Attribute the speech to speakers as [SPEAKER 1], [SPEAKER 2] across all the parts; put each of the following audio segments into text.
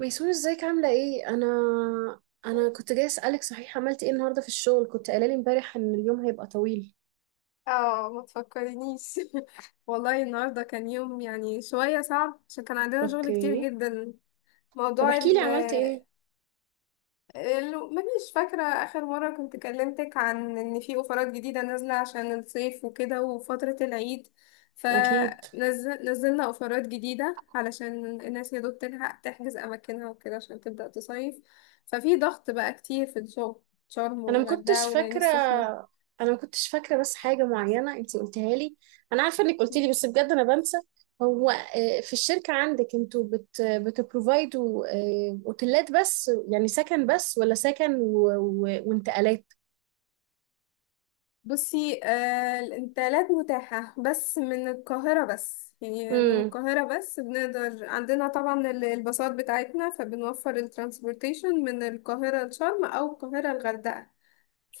[SPEAKER 1] ميسون، ازيك عاملة ايه؟ انا كنت جاي اسألك، صحيح عملت ايه النهاردة في الشغل؟ كنت قايلة لي امبارح ان اليوم هيبقى طويل.
[SPEAKER 2] اه، ما تفكرنيش. والله النهارده كان يوم، يعني شويه صعب، عشان كان عندنا شغل كتير
[SPEAKER 1] اوكي.
[SPEAKER 2] جدا.
[SPEAKER 1] طب
[SPEAKER 2] موضوع
[SPEAKER 1] احكي لي،
[SPEAKER 2] ال
[SPEAKER 1] عملت ايه؟
[SPEAKER 2] مانيش فاكره اخر مره كنت كلمتك عن ان في اوفرات جديده نازله عشان الصيف وكده وفتره العيد.
[SPEAKER 1] اكيد.
[SPEAKER 2] فنزلنا اوفرات جديده علشان الناس يا دوب تلحق تحجز اماكنها وكده عشان تبدا تصيف. ففي ضغط بقى كتير في الشغل. شرم
[SPEAKER 1] انا ما كنتش
[SPEAKER 2] والغردقه والعين
[SPEAKER 1] فاكرة
[SPEAKER 2] السخنه.
[SPEAKER 1] انا ما كنتش فاكرة بس حاجة معينة انتي قلتها لي. انا عارفة انك قلتي لي، بس بجد انا بنسى. هو في الشركة عندك انتوا بتبروفايدوا، اوتيلات بس، يعني سكن بس، ولا سكن وانتقالات؟
[SPEAKER 2] بصي، الانتقالات متاحة بس من القاهرة، بس يعني من
[SPEAKER 1] امم.
[SPEAKER 2] القاهرة بس، بنقدر عندنا طبعا الباصات بتاعتنا، فبنوفر الترانسبورتيشن من القاهرة لشرم أو القاهرة الغردقة.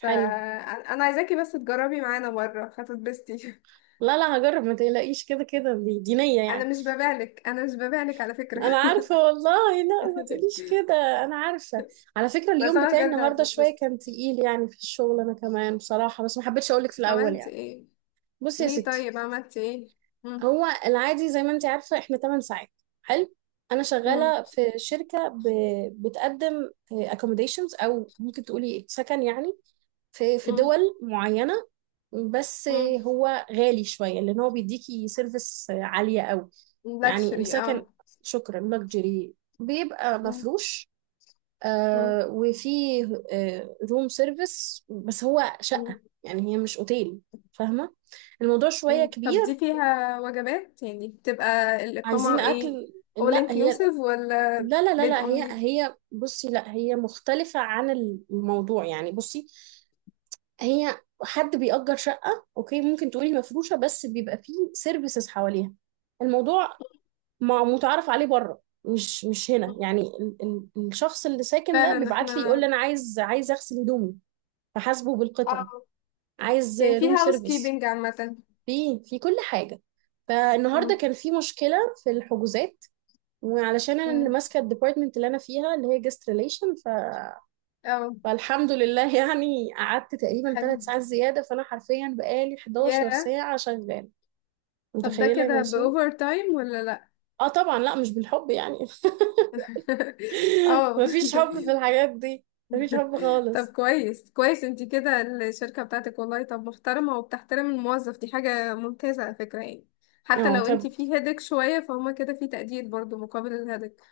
[SPEAKER 1] حلو.
[SPEAKER 2] عايزاكي بس تجربي معانا مرة، هتتبسطي.
[SPEAKER 1] لا لا، هجرب ما تقلقيش، كده كده دي دينية
[SPEAKER 2] أنا
[SPEAKER 1] يعني.
[SPEAKER 2] مش ببالك، أنا مش ببالك على فكرة.
[SPEAKER 1] انا عارفه والله، لا ما تقوليش كده. انا عارفه. على فكره
[SPEAKER 2] بس
[SPEAKER 1] اليوم
[SPEAKER 2] أنا
[SPEAKER 1] بتاعي
[SPEAKER 2] بجد
[SPEAKER 1] النهارده شويه
[SPEAKER 2] هتتبسطي.
[SPEAKER 1] كان تقيل يعني، في الشغل انا كمان بصراحه، بس ما حبيتش اقولك في الاول
[SPEAKER 2] عملت
[SPEAKER 1] يعني.
[SPEAKER 2] إيه؟
[SPEAKER 1] بصي يا
[SPEAKER 2] ليه
[SPEAKER 1] ستي،
[SPEAKER 2] طيب عملت إيه؟ مم.
[SPEAKER 1] هو العادي زي ما انت عارفه احنا 8 ساعات. حلو. انا
[SPEAKER 2] مم.
[SPEAKER 1] شغاله في شركه بتقدم accommodations، او ممكن تقولي سكن يعني، في
[SPEAKER 2] مم.
[SPEAKER 1] دول معينه، بس
[SPEAKER 2] مم.
[SPEAKER 1] هو غالي شويه، لان هو بيديكي سيرفيس عاليه قوي يعني،
[SPEAKER 2] لاكشري،
[SPEAKER 1] السكن.
[SPEAKER 2] اه.
[SPEAKER 1] شكرا، لكجري بيبقى
[SPEAKER 2] مم.
[SPEAKER 1] مفروش.
[SPEAKER 2] مم.
[SPEAKER 1] وفيه روم سيرفيس، بس هو شقة
[SPEAKER 2] مم.
[SPEAKER 1] يعني، هي مش اوتيل. فاهمة، الموضوع شوية
[SPEAKER 2] مم. طب
[SPEAKER 1] كبير.
[SPEAKER 2] دي فيها وجبات، يعني بتبقى الإقامة
[SPEAKER 1] عايزين
[SPEAKER 2] ايه،
[SPEAKER 1] أكل.
[SPEAKER 2] all
[SPEAKER 1] لا هي،
[SPEAKER 2] inclusive ولا
[SPEAKER 1] لا لا لا
[SPEAKER 2] bed
[SPEAKER 1] لا، هي
[SPEAKER 2] only؟
[SPEAKER 1] هي بصي، لا هي مختلفة عن الموضوع يعني. بصي، هي حد بيأجر شقة اوكي، ممكن تقولي مفروشة، بس بيبقى فيه سيرفيسز حواليها. الموضوع ما متعرف عليه بره، مش هنا
[SPEAKER 2] مم.
[SPEAKER 1] يعني. ال ال الشخص اللي ساكن ده
[SPEAKER 2] فعلا
[SPEAKER 1] بيبعت لي يقول لي
[SPEAKER 2] احنا،
[SPEAKER 1] انا عايز اغسل هدومي، فحاسبه بالقطعه.
[SPEAKER 2] اه
[SPEAKER 1] عايز
[SPEAKER 2] يعني في
[SPEAKER 1] روم
[SPEAKER 2] هاوس
[SPEAKER 1] سيرفيس،
[SPEAKER 2] كيبنج عامة.
[SPEAKER 1] في كل حاجه. فالنهارده
[SPEAKER 2] مم.
[SPEAKER 1] كان في مشكله في الحجوزات، وعلشان انا اللي
[SPEAKER 2] مم.
[SPEAKER 1] ماسكه الديبارتمنت اللي انا فيها اللي هي جست ريليشن،
[SPEAKER 2] اه،
[SPEAKER 1] فالحمد لله يعني، قعدت تقريبا
[SPEAKER 2] حلو.
[SPEAKER 1] 3 ساعات زياده، فانا حرفيا بقالي
[SPEAKER 2] ياه.
[SPEAKER 1] 11 ساعه شغاله،
[SPEAKER 2] طب ده
[SPEAKER 1] متخيله يا
[SPEAKER 2] كده
[SPEAKER 1] ميسون؟
[SPEAKER 2] بأوفر تايم ولا لأ؟
[SPEAKER 1] اه طبعا، لا مش بالحب يعني.
[SPEAKER 2] اه.
[SPEAKER 1] مفيش حب في الحاجات دي، مفيش حب
[SPEAKER 2] طب
[SPEAKER 1] خالص.
[SPEAKER 2] كويس كويس انتي كده. الشركة بتاعتك، والله طب محترمة وبتحترم الموظف، دي حاجة ممتازة على فكرة يعني. حتى
[SPEAKER 1] اه
[SPEAKER 2] لو
[SPEAKER 1] طب،
[SPEAKER 2] انتي في هيدك شوية، فهما كده في تقدير برضو مقابل الهيدك.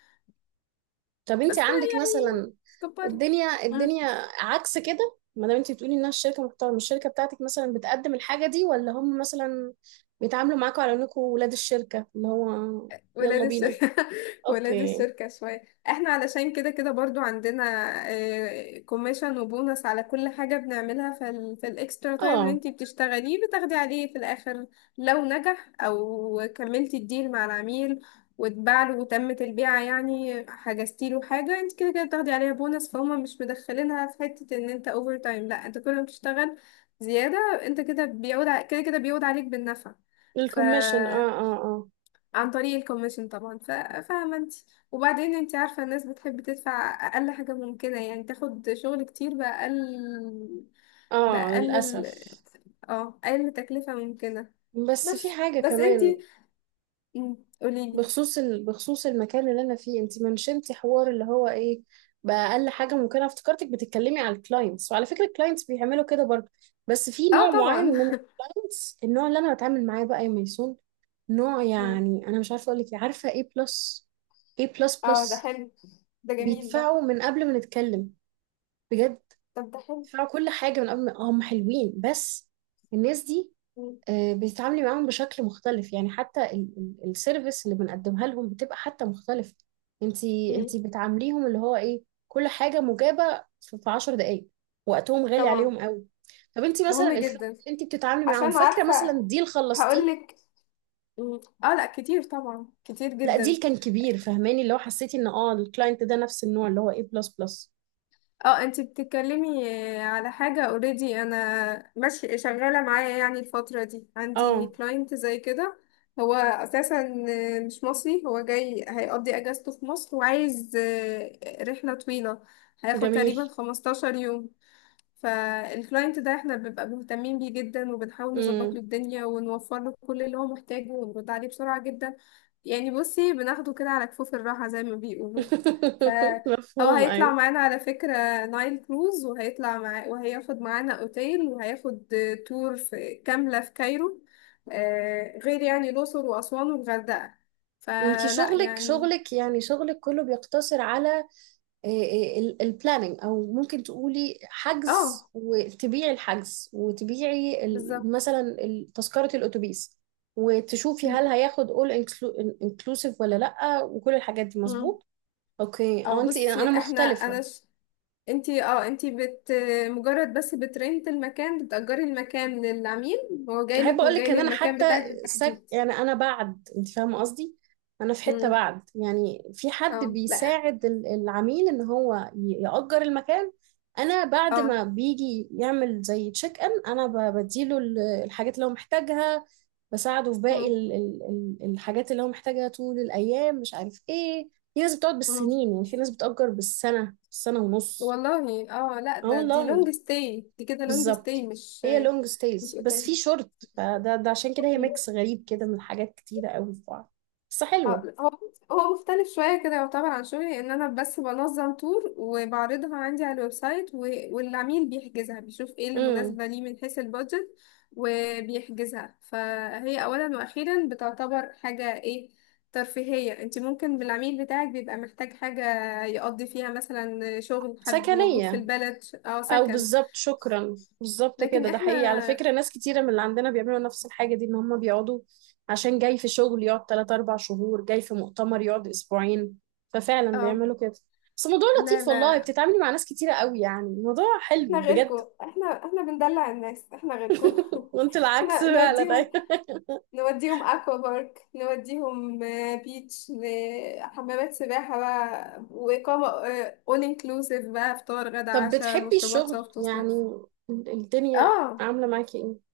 [SPEAKER 1] طب انت
[SPEAKER 2] بس
[SPEAKER 1] عندك مثلا
[SPEAKER 2] يعني كبري.
[SPEAKER 1] الدنيا الدنيا عكس كده؟ ما دام انت بتقولي انها الشركه محترمه، الشركه بتاعتك مثلا بتقدم الحاجه دي، ولا هم مثلا بيتعاملوا معاكم على انكم ولاد الشركه اللي هو؟
[SPEAKER 2] ولاد
[SPEAKER 1] يلا بينا.
[SPEAKER 2] الشركة، ولاد
[SPEAKER 1] اوكي.
[SPEAKER 2] الشركة شوية. احنا علشان كده كده برضو عندنا كوميشن وبونص على كل حاجة بنعملها، في الاكسترا تايم اللي
[SPEAKER 1] اه،
[SPEAKER 2] انتي بتشتغليه بتاخدي عليه في الاخر. لو نجح او كملتي الديل مع العميل واتباع له وتمت البيعة، يعني حجزتي له حاجة، انت كده كده بتاخدي عليها بونص. فهم مش مدخلينها في حتة ان انت اوفر تايم. لا، انت كل ما بتشتغل زيادة، انت كده كده كده بيعود عليك بالنفع. ف
[SPEAKER 1] الكوميشن، اه اه اه.
[SPEAKER 2] عن طريق الكوميشن طبعا. فاهمة انت. وبعدين انت عارفة الناس بتحب تدفع أقل حاجة ممكنة، يعني تاخد شغل كتير بأقل
[SPEAKER 1] اه
[SPEAKER 2] بأقل ال-
[SPEAKER 1] للاسف.
[SPEAKER 2] اه أقل تكلفة ممكنة.
[SPEAKER 1] بس في
[SPEAKER 2] بس
[SPEAKER 1] حاجه
[SPEAKER 2] بس انت،
[SPEAKER 1] كمان
[SPEAKER 2] قوليلي.
[SPEAKER 1] بخصوص بخصوص المكان اللي انا فيه، انت منشنتي حوار اللي هو ايه بقى، اقل حاجه ممكنه. افتكرتك بتتكلمي على الكلاينتس، وعلى فكره الكلاينتس بيعملوا كده برضه. بس في
[SPEAKER 2] اه
[SPEAKER 1] نوع معين
[SPEAKER 2] طبعا.
[SPEAKER 1] من الكلاينتس، النوع اللي انا بتعامل معاه بقى يا ميسون. نوع
[SPEAKER 2] مم.
[SPEAKER 1] يعني انا مش عارفه اقول لك إيه، عارفه ايه، بلس. ايه، بلس
[SPEAKER 2] اه، ده
[SPEAKER 1] بلس
[SPEAKER 2] حلو، ده جميل ده.
[SPEAKER 1] بيدفعوا من قبل ما نتكلم، بجد.
[SPEAKER 2] طب ده حلو.
[SPEAKER 1] بيدفعوا كل حاجه من قبل، ما هم حلوين بس، الناس دي.
[SPEAKER 2] مم.
[SPEAKER 1] بيتعاملي معاهم بشكل مختلف يعني، حتى السيرفيس اللي بنقدمها لهم بتبقى حتى مختلفة. انتي
[SPEAKER 2] مم.
[SPEAKER 1] انتي بتعامليهم اللي هو ايه، كل حاجة مجابة في 10 دقايق، وقتهم غالي
[SPEAKER 2] طبعا،
[SPEAKER 1] عليهم قوي. طب انتي مثلا
[SPEAKER 2] مهم
[SPEAKER 1] الكلاينت
[SPEAKER 2] جدا،
[SPEAKER 1] اللي انتي بتتعاملي معاهم،
[SPEAKER 2] عشان
[SPEAKER 1] فاكرة مثلا
[SPEAKER 2] عارفة
[SPEAKER 1] ديل خلصتيه؟
[SPEAKER 2] هقولك. مم. اه لا، كتير طبعا، كتير
[SPEAKER 1] لا ديل
[SPEAKER 2] جدا.
[SPEAKER 1] كان كبير، فهماني اللي هو حسيتي ان اه الكلاينت ده نفس النوع اللي هو ايه بلس بلس؟
[SPEAKER 2] اه، انت بتتكلمي على حاجة اوريدي انا ماشي شغالة معايا، يعني الفترة دي عندي
[SPEAKER 1] اه،
[SPEAKER 2] كلاينت زي كده. هو اساسا مش مصري، هو جاي هيقضي اجازته في مصر وعايز، رحلة طويلة، هياخد
[SPEAKER 1] جميل.
[SPEAKER 2] تقريبا 15 يوم. فالكلاينت ده احنا بنبقى مهتمين بيه جدا، وبنحاول نظبط
[SPEAKER 1] امم.
[SPEAKER 2] له الدنيا ونوفر له كل اللي هو محتاجه ونرد عليه بسرعة جدا. يعني بصي بناخده كده على كفوف الراحة زي ما بيقولوا. فهو
[SPEAKER 1] مفهوم،
[SPEAKER 2] هيطلع
[SPEAKER 1] ايوه.
[SPEAKER 2] معانا على فكرة نايل كروز، وهيطلع مع وهياخد معانا اوتيل، وهياخد تور في كاملة في كايرو، غير يعني الأقصر وأسوان والغردقة.
[SPEAKER 1] انتي
[SPEAKER 2] فلا
[SPEAKER 1] شغلك
[SPEAKER 2] يعني.
[SPEAKER 1] شغلك يعني شغلك كله بيقتصر على البلاننج، او ممكن تقولي حجز،
[SPEAKER 2] اه،
[SPEAKER 1] وتبيعي الحجز، وتبيعي
[SPEAKER 2] بالظبط.
[SPEAKER 1] مثلا تذكرة الاتوبيس، وتشوفي هل هياخد inclusive ولا لا، وكل الحاجات دي؟
[SPEAKER 2] مم.
[SPEAKER 1] مظبوط. اوكي.
[SPEAKER 2] او
[SPEAKER 1] اه انت، انا
[SPEAKER 2] بصي،
[SPEAKER 1] مختلفة.
[SPEAKER 2] انتي مجرد بس بترنت المكان، بتأجري المكان للعميل، هو
[SPEAKER 1] احب
[SPEAKER 2] جايلك
[SPEAKER 1] اقول
[SPEAKER 2] وجاي
[SPEAKER 1] لك ان انا
[SPEAKER 2] للمكان
[SPEAKER 1] حتى
[SPEAKER 2] بتاعك بالتحديد.
[SPEAKER 1] يعني انا بعد، انت فاهمه قصدي، انا في حته
[SPEAKER 2] امم.
[SPEAKER 1] بعد يعني، في حد
[SPEAKER 2] اه، لا.
[SPEAKER 1] بيساعد العميل ان هو يأجر المكان. انا بعد
[SPEAKER 2] اه.
[SPEAKER 1] ما بيجي يعمل زي تشيك ان، انا بديله الحاجات اللي هو محتاجها، بساعده في باقي
[SPEAKER 2] امم.
[SPEAKER 1] الحاجات اللي هو محتاجها طول الايام، مش عارف ايه. في ناس بتقعد
[SPEAKER 2] امم.
[SPEAKER 1] بالسنين يعني، في ناس بتأجر بالسنه، سنه ونص.
[SPEAKER 2] والله اه، لا،
[SPEAKER 1] اه
[SPEAKER 2] دي
[SPEAKER 1] والله،
[SPEAKER 2] لونج ستاي، دي كده لونج ستاي،
[SPEAKER 1] بالظبط.
[SPEAKER 2] مش
[SPEAKER 1] هي لونج
[SPEAKER 2] مش
[SPEAKER 1] ستايز بس في
[SPEAKER 2] اوتيل.
[SPEAKER 1] شورت. فده عشان كده هي
[SPEAKER 2] مم.
[SPEAKER 1] ميكس غريب كده من حاجات كتيرة قوي في بعض، بس
[SPEAKER 2] اه،
[SPEAKER 1] حلوة.
[SPEAKER 2] هو مختلف شوية كده، يعتبر عن شغلي ان انا بس بنظم تور وبعرضها عندي على الويب سايت. و... والعميل بيحجزها، بيشوف ايه اللي
[SPEAKER 1] امم.
[SPEAKER 2] مناسبة ليه من حيث البادجت، وبيحجزها. فهي اولا واخيرا بتعتبر حاجة ايه، ترفيهية. انت ممكن بالعميل بتاعك بيبقى محتاج حاجة يقضي فيها مثلا شغل، حد موجود في
[SPEAKER 1] سكنية
[SPEAKER 2] البلد او
[SPEAKER 1] او
[SPEAKER 2] سكن.
[SPEAKER 1] بالظبط، شكرا، بالظبط
[SPEAKER 2] لكن
[SPEAKER 1] كده. ده
[SPEAKER 2] احنا،
[SPEAKER 1] حقيقي على فكرة، ناس كتيرة من اللي عندنا بيعملوا نفس الحاجة دي، ان هم بيقعدوا عشان جاي في شغل يقعد 3 4 شهور، جاي في مؤتمر يقعد اسبوعين، ففعلا
[SPEAKER 2] اه
[SPEAKER 1] بيعملوا كده. بس الموضوع
[SPEAKER 2] لا
[SPEAKER 1] لطيف والله،
[SPEAKER 2] لا،
[SPEAKER 1] بتتعاملي مع ناس كتيرة قوي يعني، الموضوع حلو
[SPEAKER 2] احنا
[SPEAKER 1] بجد.
[SPEAKER 2] غيركم، احنا بندلع الناس، احنا غيركم.
[SPEAKER 1] وانت العكس
[SPEAKER 2] احنا
[SPEAKER 1] فعلا.
[SPEAKER 2] نوديهم، نوديهم اكوا بارك، نوديهم بيتش، حمامات سباحة بقى وإقامة اول انكلوسيف بقى، فطار غدا
[SPEAKER 1] طب
[SPEAKER 2] عشاء
[SPEAKER 1] بتحبي
[SPEAKER 2] مشروبات
[SPEAKER 1] الشغل
[SPEAKER 2] سوفت
[SPEAKER 1] يعني،
[SPEAKER 2] وسناكس.
[SPEAKER 1] الدنيا
[SPEAKER 2] اه
[SPEAKER 1] عاملة معاكي ايه؟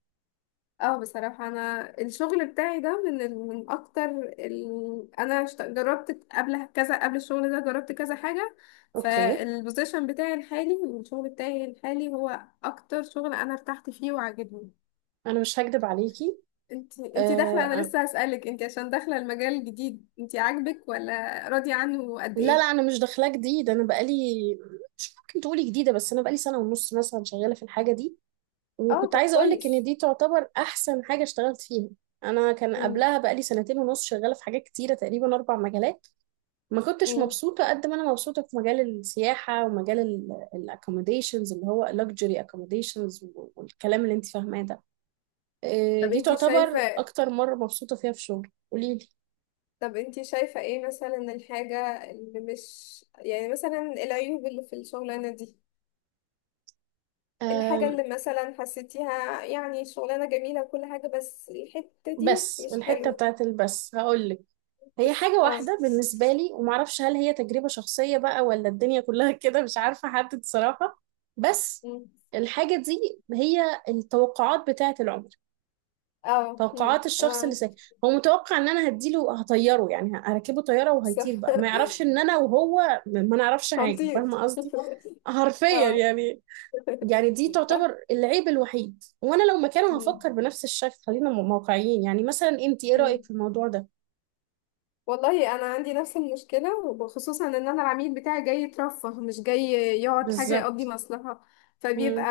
[SPEAKER 2] اه، بصراحة انا الشغل بتاعي ده من من اكتر انا جربت قبل كذا، قبل الشغل ده جربت كذا حاجة.
[SPEAKER 1] اوكي.
[SPEAKER 2] فالبوزيشن بتاعي الحالي والشغل بتاعي الحالي هو اكتر شغل انا ارتحت فيه وعجبني.
[SPEAKER 1] انا مش هكدب عليكي.
[SPEAKER 2] انت داخله، انا
[SPEAKER 1] آه
[SPEAKER 2] لسه هسألك انت، عشان داخله المجال الجديد، انت عاجبك، ولا راضيه عنه قد
[SPEAKER 1] لا لا،
[SPEAKER 2] ايه؟
[SPEAKER 1] انا مش داخلة جديد، انا بقالي، مش ممكن تقولي جديدة، بس انا بقالي سنة ونص مثلا شغالة في الحاجة دي.
[SPEAKER 2] اه
[SPEAKER 1] وكنت
[SPEAKER 2] طب
[SPEAKER 1] عايزة اقولك ان
[SPEAKER 2] كويس.
[SPEAKER 1] دي تعتبر احسن حاجة اشتغلت فيها. انا كان
[SPEAKER 2] امم.
[SPEAKER 1] قبلها بقالي سنتين ونص شغالة في حاجات كتيرة، تقريبا اربع مجالات. ما كنتش
[SPEAKER 2] امم.
[SPEAKER 1] مبسوطة قد ما انا مبسوطة في مجال السياحة، ومجال الاكوموديشنز اللي هو luxury accommodations والكلام اللي انت فاهماه ده.
[SPEAKER 2] طب
[SPEAKER 1] دي
[SPEAKER 2] انت
[SPEAKER 1] تعتبر
[SPEAKER 2] شايفه،
[SPEAKER 1] اكتر مرة مبسوطة فيها في شغل. قوليلي.
[SPEAKER 2] ايه مثلا الحاجه اللي مش، يعني مثلا العيوب اللي في الشغلانه دي، الحاجه
[SPEAKER 1] آم،
[SPEAKER 2] اللي مثلا حسيتيها يعني شغلانه جميله وكل حاجه بس الحته دي
[SPEAKER 1] بس
[SPEAKER 2] مش
[SPEAKER 1] الحتة
[SPEAKER 2] حلوه.
[SPEAKER 1] بتاعت البس هقولك، هي حاجة
[SPEAKER 2] اه،
[SPEAKER 1] واحدة بالنسبة لي، ومعرفش هل هي تجربة شخصية بقى ولا الدنيا كلها كده، مش عارفة أحدد صراحة. بس
[SPEAKER 2] امم.
[SPEAKER 1] الحاجة دي هي التوقعات بتاعت العمر،
[SPEAKER 2] اه امم،
[SPEAKER 1] توقعات
[SPEAKER 2] انا
[SPEAKER 1] الشخص اللي
[SPEAKER 2] عندي.
[SPEAKER 1] ساكن. هو متوقع ان انا هديله، هطيره يعني، هركبه طيارة
[SPEAKER 2] صح.
[SPEAKER 1] وهيطير بقى، ما يعرفش ان انا وهو ما ما نعرفش حاجة.
[SPEAKER 2] هنطير.
[SPEAKER 1] فاهمة قصدي، حرفيا
[SPEAKER 2] اه.
[SPEAKER 1] يعني. يعني دي تعتبر العيب الوحيد، وانا لو مكانه
[SPEAKER 2] مم.
[SPEAKER 1] هفكر بنفس الشكل. خلينا واقعيين يعني، مثلا انت ايه رأيك
[SPEAKER 2] مم.
[SPEAKER 1] في الموضوع ده؟
[SPEAKER 2] والله انا عندي نفس المشكله، وخصوصا ان انا العميل بتاعي جاي يترفه مش جاي يقعد حاجه يقضي
[SPEAKER 1] بالظبط.
[SPEAKER 2] مصلحه.
[SPEAKER 1] امم.
[SPEAKER 2] فبيبقى،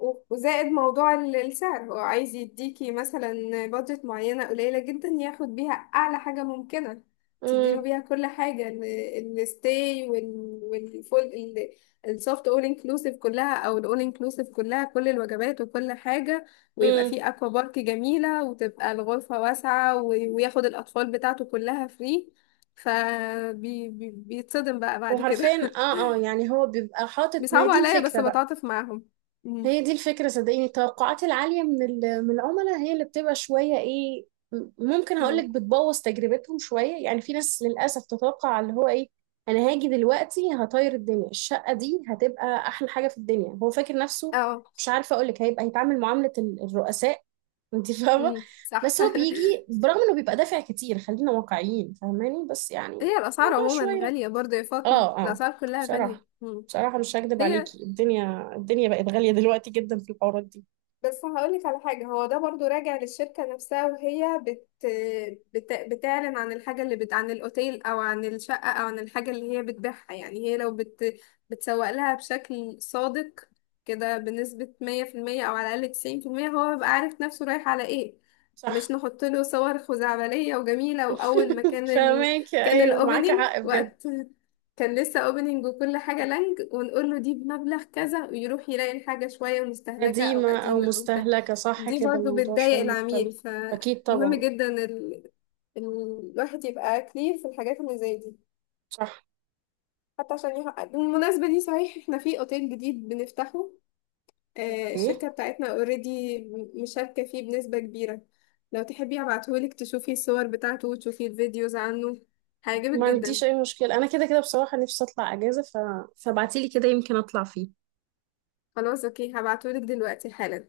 [SPEAKER 2] وزائد موضوع السعر، هو عايز يديكي مثلا بادجت معينه قليله جدا ياخد بيها اعلى حاجه ممكنه،
[SPEAKER 1] امم.
[SPEAKER 2] تديله بيها كل حاجه، الستاي والفول، السوفت اول انكلوسيف كلها، او الاول انكلوسيف كلها، كل الوجبات وكل حاجه، ويبقى
[SPEAKER 1] امم.
[SPEAKER 2] فيه اكوا بارك جميلة، وتبقى الغرفة واسعة، وياخد الاطفال بتاعته كلها فري. فبيتصدم بقى بعد كده.
[SPEAKER 1] وحرفيا، اه اه يعني، هو بيبقى حاطط، ما هي
[SPEAKER 2] بيصعبوا
[SPEAKER 1] دي
[SPEAKER 2] عليا،
[SPEAKER 1] الفكرة
[SPEAKER 2] بس
[SPEAKER 1] بقى.
[SPEAKER 2] بتعاطف معاهم. مم.
[SPEAKER 1] هي دي الفكرة، صدقيني، التوقعات العالية من من العملاء هي اللي بتبقى شوية ايه، ممكن
[SPEAKER 2] مم.
[SPEAKER 1] هقولك بتبوظ تجربتهم شوية يعني. في ناس للأسف تتوقع اللي هو ايه، أنا هاجي دلوقتي هطير الدنيا، الشقة دي هتبقى أحلى حاجة في الدنيا، هو فاكر نفسه،
[SPEAKER 2] اه.
[SPEAKER 1] مش عارفة أقولك، هيبقى هيتعامل معاملة الرؤساء. انت فاهمة.
[SPEAKER 2] مم. صح.
[SPEAKER 1] بس هو بيجي برغم انه بيبقى دافع كتير، خلينا واقعيين فاهماني، بس يعني
[SPEAKER 2] هي الاسعار
[SPEAKER 1] موضوع
[SPEAKER 2] عموما
[SPEAKER 1] شوية.
[SPEAKER 2] غالية برضه يا فاطمة،
[SPEAKER 1] اه اه
[SPEAKER 2] الاسعار كلها غالية.
[SPEAKER 1] بصراحة،
[SPEAKER 2] مم.
[SPEAKER 1] بصراحة مش هكدب
[SPEAKER 2] هي،
[SPEAKER 1] عليكي، الدنيا الدنيا بقت غالية دلوقتي جدا في الحوارات دي.
[SPEAKER 2] بس هقولك على حاجة، هو ده برضو راجع للشركة نفسها وهي بتعلن عن الحاجة عن الأوتيل أو عن الشقة أو عن الحاجة اللي هي بتبيعها. يعني هي لو بتسوق لها بشكل صادق كده، بنسبة 100% أو على الأقل 90%، هو بيبقى عارف نفسه رايح على إيه. مش
[SPEAKER 1] صح.
[SPEAKER 2] نحط له صور خزعبلية وجميلة، وأول ما كان
[SPEAKER 1] فاهمك،
[SPEAKER 2] كان
[SPEAKER 1] ايوه، معاكي
[SPEAKER 2] الأوبننج،
[SPEAKER 1] حق بجد.
[SPEAKER 2] وقت كان لسه اوبننج وكل حاجة لانج، ونقول له دي بمبلغ كذا، ويروح يلاقي الحاجة شوية مستهلكة او
[SPEAKER 1] قديمة او
[SPEAKER 2] قديمة او بتاع.
[SPEAKER 1] مستهلكة، صح.
[SPEAKER 2] دي
[SPEAKER 1] كده
[SPEAKER 2] برضه
[SPEAKER 1] الموضوع شوية
[SPEAKER 2] بتضايق العميل،
[SPEAKER 1] مختلف. اكيد
[SPEAKER 2] فمهم
[SPEAKER 1] طبعا.
[SPEAKER 2] جدا الواحد يبقى كلير في الحاجات اللي زي دي.
[SPEAKER 1] صح.
[SPEAKER 2] حتى عشان يحقق. بالمناسبة دي صحيح، احنا في اوتيل جديد بنفتحه،
[SPEAKER 1] اوكي،
[SPEAKER 2] الشركة بتاعتنا اوريدي مشاركة فيه بنسبة كبيرة. لو تحبي هبعتهولك تشوفي الصور بتاعته وتشوفي الفيديوز عنه، هيعجبك
[SPEAKER 1] ما عنديش
[SPEAKER 2] جدا.
[SPEAKER 1] اي مشكلة، انا كده كده بصراحة نفسي اطلع اجازة، فابعتيلي كده يمكن اطلع فيه.
[SPEAKER 2] خلاص اوكي، هبعتهولك دلوقتي حالا.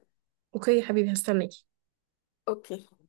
[SPEAKER 1] اوكي يا حبيبي، هستناكي.
[SPEAKER 2] اوكي.